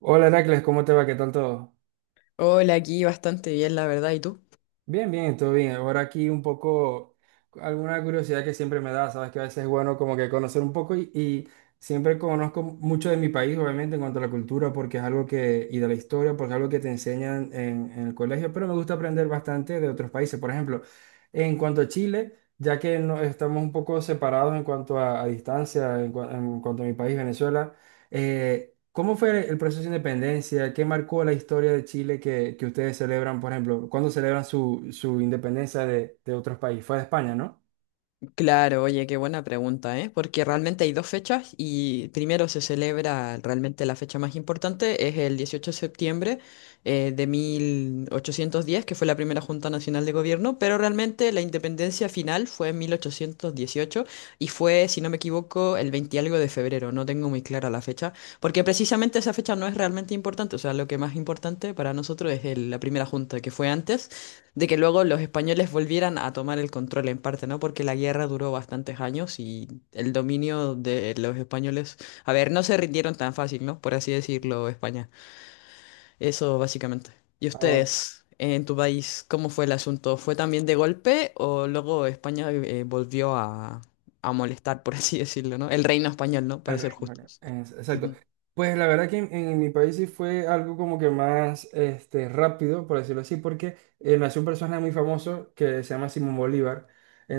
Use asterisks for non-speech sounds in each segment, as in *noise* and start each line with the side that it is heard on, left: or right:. right: Hola Heracles, ¿cómo te va? ¿Qué tal todo?
left: Hola, aquí bastante bien, la verdad. ¿Y tú?
right: Bien, bien, todo bien. Ahora aquí un poco, alguna curiosidad que siempre me da, sabes que a veces es bueno como que conocer un poco y siempre conozco mucho de mi país, obviamente, en cuanto a la cultura, porque es algo que, y de la historia, porque es algo que te enseñan en el colegio, pero me gusta aprender bastante de otros países. Por ejemplo, en cuanto a Chile, ya que no, estamos un poco separados en cuanto a distancia, en, en cuanto a mi país, Venezuela. ¿Cómo fue el proceso de independencia? ¿Qué marcó la historia de Chile que ustedes celebran, por ejemplo? ¿Cuándo celebran su independencia de otros países? Fue de España, ¿no?
left: Claro, oye, qué buena pregunta, ¿eh? Porque realmente hay dos fechas y primero se celebra realmente la fecha más importante, es el 18 de septiembre de 1810, que fue la primera Junta Nacional de Gobierno, pero realmente la independencia final fue en 1818 y fue, si no me equivoco, el 20 y algo de febrero, no tengo muy clara la fecha, porque precisamente esa fecha no es realmente importante, o sea, lo que más importante para nosotros es la primera Junta que fue antes. De que luego los españoles volvieran a tomar el control en parte, ¿no? Porque la guerra duró bastantes años y el dominio de los españoles, a ver, no se rindieron tan fácil, ¿no? Por así decirlo, España. Eso básicamente. ¿Y
right: Ah, va.
left: ustedes, en tu país, cómo fue el asunto? ¿Fue también de golpe o luego España volvió a molestar, por *laughs* así decirlo, ¿no? El reino español, ¿no?
right: El
left: Para ser
right: Reino Unido.
left: justos.
right: Exacto.
left: Ujú.
right: Pues la verdad que en mi país sí fue algo como que más este, rápido, por decirlo así, porque nació un personaje muy famoso que se llama Simón Bolívar.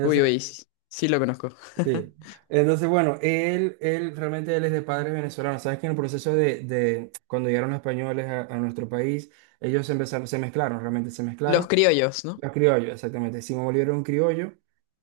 left: Uy, uy, sí, sí lo conozco.
right: sí.
left: *laughs*
right: Entonces, bueno, él realmente él es de padres venezolanos. Sabes que en el proceso de cuando llegaron los españoles a nuestro país, ellos se empezaron, se mezclaron, realmente se
left: Los
right: mezclaron.
left: criollos, ¿no?
right: Los criollos, exactamente. Simón Bolívar era un criollo.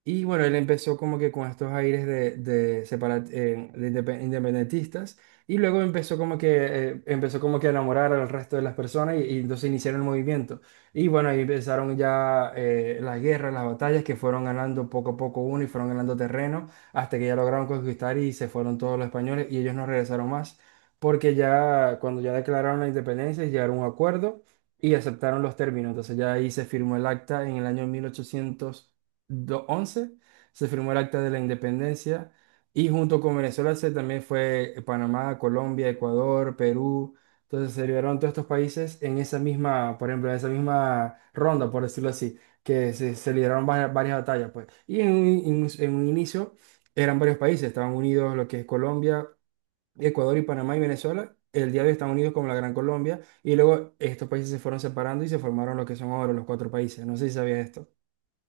right: Y bueno, él empezó como que con estos aires de independentistas. Y luego empezó como que a enamorar al resto de las personas y entonces iniciaron el movimiento. Y bueno, ahí empezaron ya las guerras, las batallas que fueron ganando poco a poco uno y fueron ganando terreno hasta que ya lograron conquistar y se fueron todos los españoles y ellos no regresaron más. Porque ya cuando ya declararon la independencia llegaron a un acuerdo y aceptaron los términos. Entonces ya ahí se firmó el acta en el año 1811, se firmó el acta de la independencia y junto con Venezuela se también fue Panamá, Colombia, Ecuador, Perú. Entonces se liberaron todos estos países en esa misma, por ejemplo, en esa misma ronda, por decirlo así, que se lideraron varias batallas, pues. Y en un, en un en un inicio eran varios países, estaban unidos lo que es Colombia. Ecuador y Panamá y Venezuela, el día de hoy están unidos como la Gran Colombia, y luego estos países se fueron separando y se formaron lo que son ahora los cuatro países. No sé si sabías esto.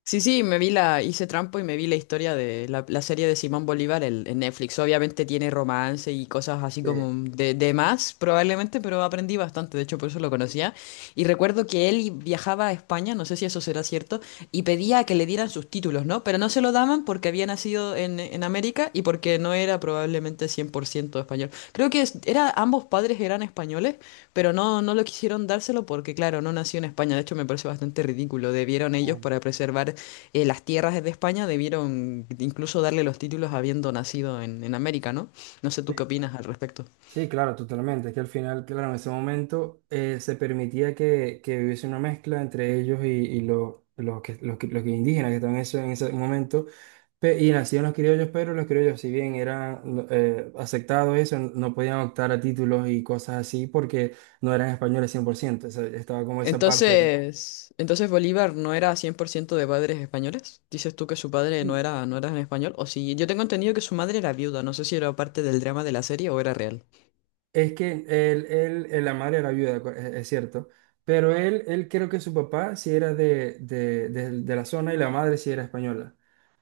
left: Sí, sí, me vi hice trampo y me vi la historia de la serie de Simón Bolívar en Netflix. Obviamente tiene romance y cosas así
right: Sí.
left: como de más, probablemente, pero aprendí bastante, de hecho por eso lo conocía. Y recuerdo que viajaba a España, no sé si eso será cierto, y pedía que le dieran sus títulos, ¿no? Pero no se lo daban porque había nacido en América y porque no era probablemente 100% español. Creo que era, ambos padres eran españoles, pero no lo quisieron dárselo porque, claro, no nació en España. De hecho, me parece bastante ridículo. Debieron ellos
right: Mm.
left: para preservar las tierras de España debieron incluso darle los títulos habiendo nacido en América, ¿no? No sé
right: Sí,
left: tú qué opinas al respecto.
right: sí, claro, totalmente. Es que al final, claro, en ese momento se permitía que hubiese una mezcla entre ellos y los que indígenas que estaban en ese momento. Y nacían los criollos, pero los criollos, si bien eran no, aceptados eso, no podían optar a títulos y cosas así porque no eran españoles 100%. O sea, estaba como esa parte. ¿No?
left: Entonces Bolívar no era 100% de padres españoles. Dices tú que su padre no
right: Y
left: era, no era en español. O si yo tengo entendido que su madre era viuda. No sé si era parte del drama de la serie o era real.
right: es que él, la madre era viuda, es cierto, pero él creo que su papá sí era de, de la zona y la madre sí era española.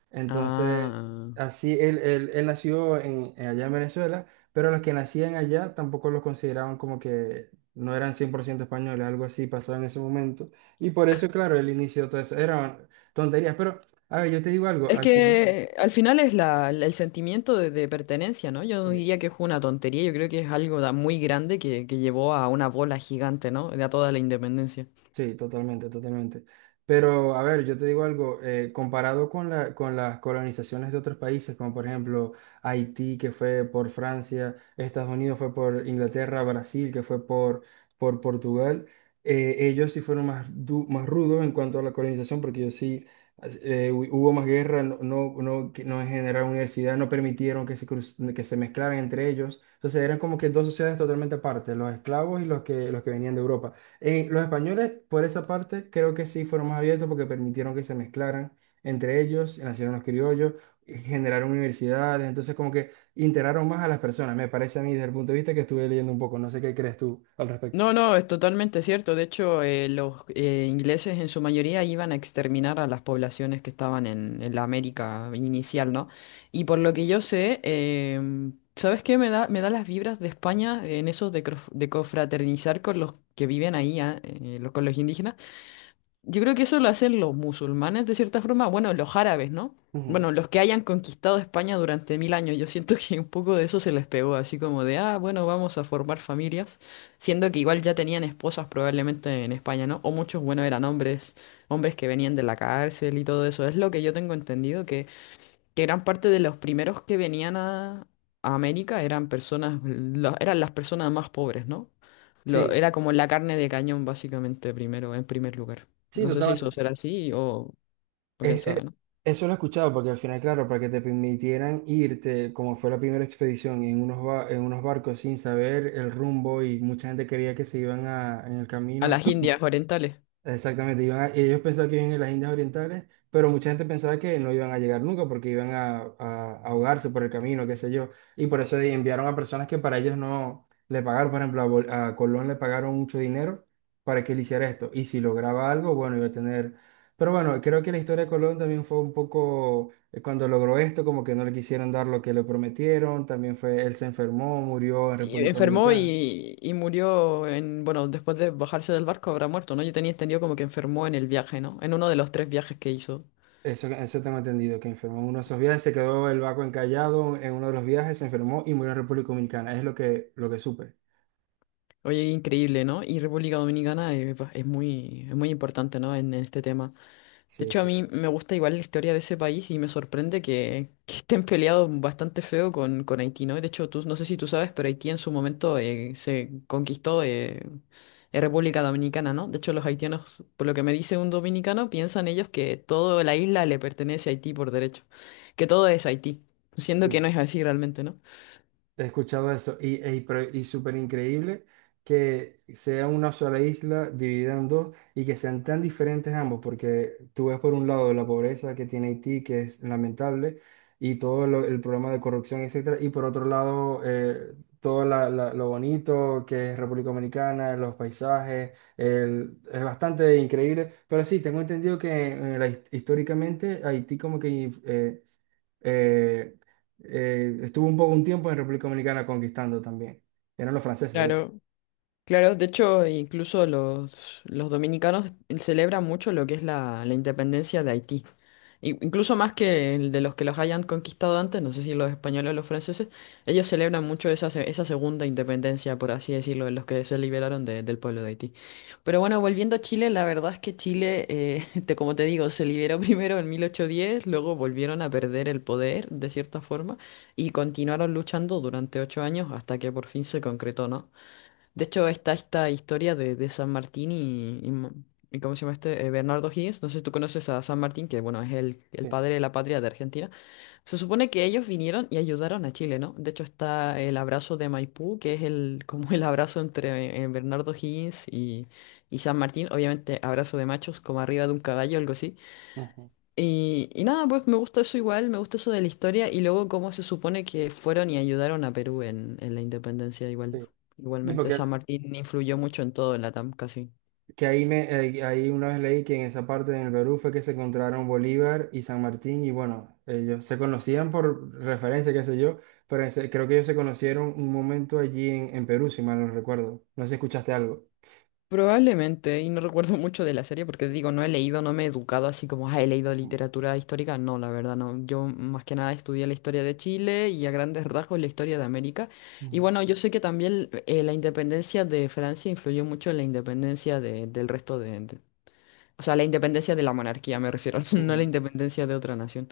right: Entonces,
left: Ah.
right: así él nació en allá en Venezuela, pero los que nacían allá tampoco los consideraban como que no eran 100% españoles, algo así pasaba en ese momento. Y por eso, claro, él inició todo eso. Eran tonterías, pero, a ver, yo te digo algo,
left: Es
right: al final...
left: que al final es el sentimiento de pertenencia, ¿no? Yo no
right: Sí.
left: diría que es una tontería. Yo creo que es algo muy grande que llevó a una bola gigante, ¿no? De a toda la independencia.
right: Sí, totalmente, totalmente. Pero, a ver, yo te digo algo, comparado con la, con las colonizaciones de otros países, como por ejemplo Haití, que fue por Francia, Estados Unidos fue por Inglaterra, Brasil, que fue por Portugal, ellos sí fueron más, más rudos en cuanto a la colonización, porque ellos sí, hubo más guerra, no, no, no, no generaron universidad, no permitieron que se, que se mezclaran entre ellos. Entonces eran como que dos sociedades totalmente aparte, los esclavos y los que venían de Europa. Los españoles, por esa parte, creo que sí fueron más abiertos porque permitieron que se mezclaran entre ellos, nacieron los criollos, generaron universidades, entonces como que integraron más a las personas, me parece a mí desde el punto de vista que estuve leyendo un poco, no sé qué crees tú al respecto.
left: No, es totalmente cierto. De hecho, los ingleses en su mayoría iban a exterminar a las poblaciones que estaban en la América inicial, ¿no? Y por lo que yo sé, ¿sabes qué? Me da las vibras de España en eso de de cofraternizar con los que viven ahí, con los indígenas. Yo creo que eso lo hacen los musulmanes de cierta forma, bueno, los árabes, ¿no?
right: Ujú.
left: Bueno, los que hayan conquistado España durante 1.000 años, yo siento que un poco de eso se les pegó, así como de, ah, bueno, vamos a formar familias, siendo que igual ya tenían esposas probablemente en España, ¿no? O muchos, bueno, eran hombres, hombres que venían de la cárcel y todo eso, es lo que yo tengo entendido, que gran parte de los primeros que venían a América eran personas, eran las personas más pobres, ¿no? Lo,
right: Sí,
left: era como la carne de cañón, básicamente, primero, en primer lugar.
right: sí,
left: No sé si eso
right: totalmente.
left: será así o quién
right: Es- es-
left: sabe, ¿no?
right: Eso lo he escuchado porque al final, claro, para que te permitieran irte, como fue la primera expedición, en unos, en unos barcos sin saber el rumbo y mucha gente quería que se iban a, en el
left: A
right: camino.
left: las Indias orientales.
right: Exactamente, ellos pensaban que iban en las Indias Orientales, pero mucha gente pensaba que no iban a llegar nunca porque iban a, a ahogarse por el camino, qué sé yo. Y por eso enviaron a personas que para ellos no le pagaron, por ejemplo, a Colón le pagaron mucho dinero para que él hiciera esto. Y si lograba algo, bueno, iba a tener... Pero bueno, creo que la historia de Colón también fue un poco, cuando logró esto, como que no le quisieron dar lo que le prometieron, también fue, él se enfermó, murió en
left: Y
right: República
left: enfermó
right: Dominicana.
left: y murió en, bueno, después de bajarse del barco habrá muerto, ¿no? Yo tenía entendido como que enfermó en el viaje, ¿no? En uno de los tres viajes que hizo.
right: Eso tengo entendido, que enfermó en uno de esos viajes, se quedó el barco encallado en uno de los viajes, se enfermó y murió en República Dominicana. Es lo que supe.
left: Oye, increíble, ¿no? Y República Dominicana pues, es muy importante, ¿no? En este tema. De
right: Sí,
left: hecho, a
right: sí,
left: mí me gusta igual la historia de ese país y me sorprende que, *laughs* que estén peleados bastante feo con Haití, ¿no? De hecho, tú, no sé si tú sabes, pero Haití en su momento se conquistó República Dominicana, ¿no? De hecho, los haitianos, por lo que me dice un dominicano, piensan ellos que toda la isla le pertenece a Haití por derecho, que todo es Haití, siendo que no
right: sí.
left: es así realmente, ¿no?
right: He escuchado eso y, ey, y súper increíble que sea una sola isla dividida en dos y que sean tan diferentes ambos, porque tú ves por un lado la pobreza que tiene Haití, que es lamentable, y el problema de corrupción, etcétera, y por otro lado todo lo bonito que es República Dominicana, los paisajes, es bastante increíble, pero sí, tengo entendido que históricamente Haití como que... eh, estuvo un poco un tiempo en República Dominicana conquistando también. Eran los franceses, de hecho.
left: Claro, claro, de hecho, incluso los dominicanos celebran mucho lo que es la independencia de Haití. I- Incluso más que el de los que los hayan conquistado antes, no sé si los españoles o los franceses, ellos celebran mucho esa segunda independencia, por así decirlo, de los que se liberaron del pueblo de Haití. Pero bueno, volviendo a Chile, la verdad es que Chile, *laughs* como te digo, se liberó primero en 1810, luego volvieron a perder el poder, de cierta forma, y continuaron luchando durante 8 años hasta que por fin se concretó, ¿no? De hecho, está esta historia de San Martín y ¿cómo se llama este? Bernardo O'Higgins. No sé si tú conoces a San Martín, que bueno, es el
right: Sí,
left: padre de la patria de Argentina. Se supone que ellos vinieron y ayudaron a Chile, ¿no? De hecho, está el abrazo de Maipú, que es el, *laughs* como el abrazo entre Bernardo O'Higgins y San Martín. Obviamente, abrazo de machos, como arriba de un caballo, algo así.
right: ujú,
left: Y nada, pues me gusta eso igual, me gusta eso de la historia y luego cómo se supone que fueron y ayudaron a Perú en la independencia igual.
right: sí. Sí,
left: Igualmente,
right: porque
left: San Martín influyó mucho en todo en Latam, casi.
right: que ahí, me, ahí una vez leí que en esa parte del Perú fue que se encontraron Bolívar y San Martín y bueno, ellos se conocían por referencia, qué sé yo, pero creo que ellos se conocieron un momento allí en Perú, si mal no recuerdo. No sé si escuchaste algo.
left: Probablemente, y no recuerdo mucho de la serie porque digo, no he leído, no me he educado así como, ah, he leído
right: Ujú,
left: literatura histórica. No, la verdad, no. Yo más que nada estudié la historia de Chile y a grandes rasgos la historia de América. Y
right: ujú,
left: bueno, yo sé que también la independencia de Francia influyó mucho en la independencia del resto o sea, la independencia de la monarquía, me refiero, *laughs* no la
right: ujú.
left: independencia de otra nación.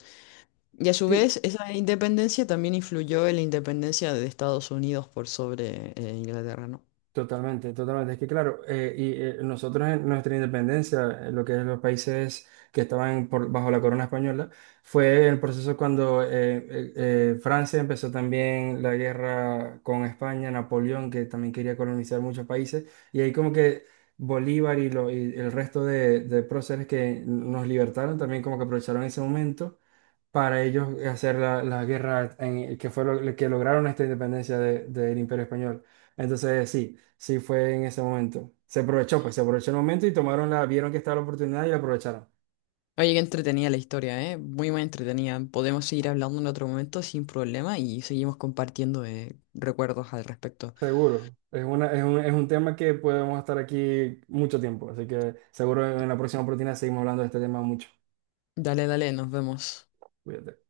left: Y a su
right: Sí,
left: vez, esa independencia también influyó en la independencia de Estados Unidos por sobre Inglaterra, ¿no?
right: totalmente, totalmente. Es que claro, nosotros en nuestra independencia, lo que es los países que estaban bajo la corona española, fue el proceso cuando Francia empezó también la guerra con España, Napoleón, que también quería colonizar muchos países, y ahí como que Bolívar y, y el resto de próceres que nos libertaron también como que aprovecharon ese momento para ellos hacer la, la guerra que fue lo que lograron esta independencia del Imperio Español. Entonces, sí. Sí, fue en ese momento. Se aprovechó, pues se aprovechó el momento y tomaron la, vieron que estaba la oportunidad y la aprovecharon.
left: Oye, qué entretenida la historia, ¿eh? Muy, muy entretenida. Podemos seguir hablando en otro momento sin problema y seguimos compartiendo recuerdos al respecto.
right: Seguro. Es una, es un tema que podemos estar aquí mucho tiempo. Así que seguro en la próxima oportunidad seguimos hablando de este tema mucho.
left: Dale, dale, nos vemos.
right: Cuídate.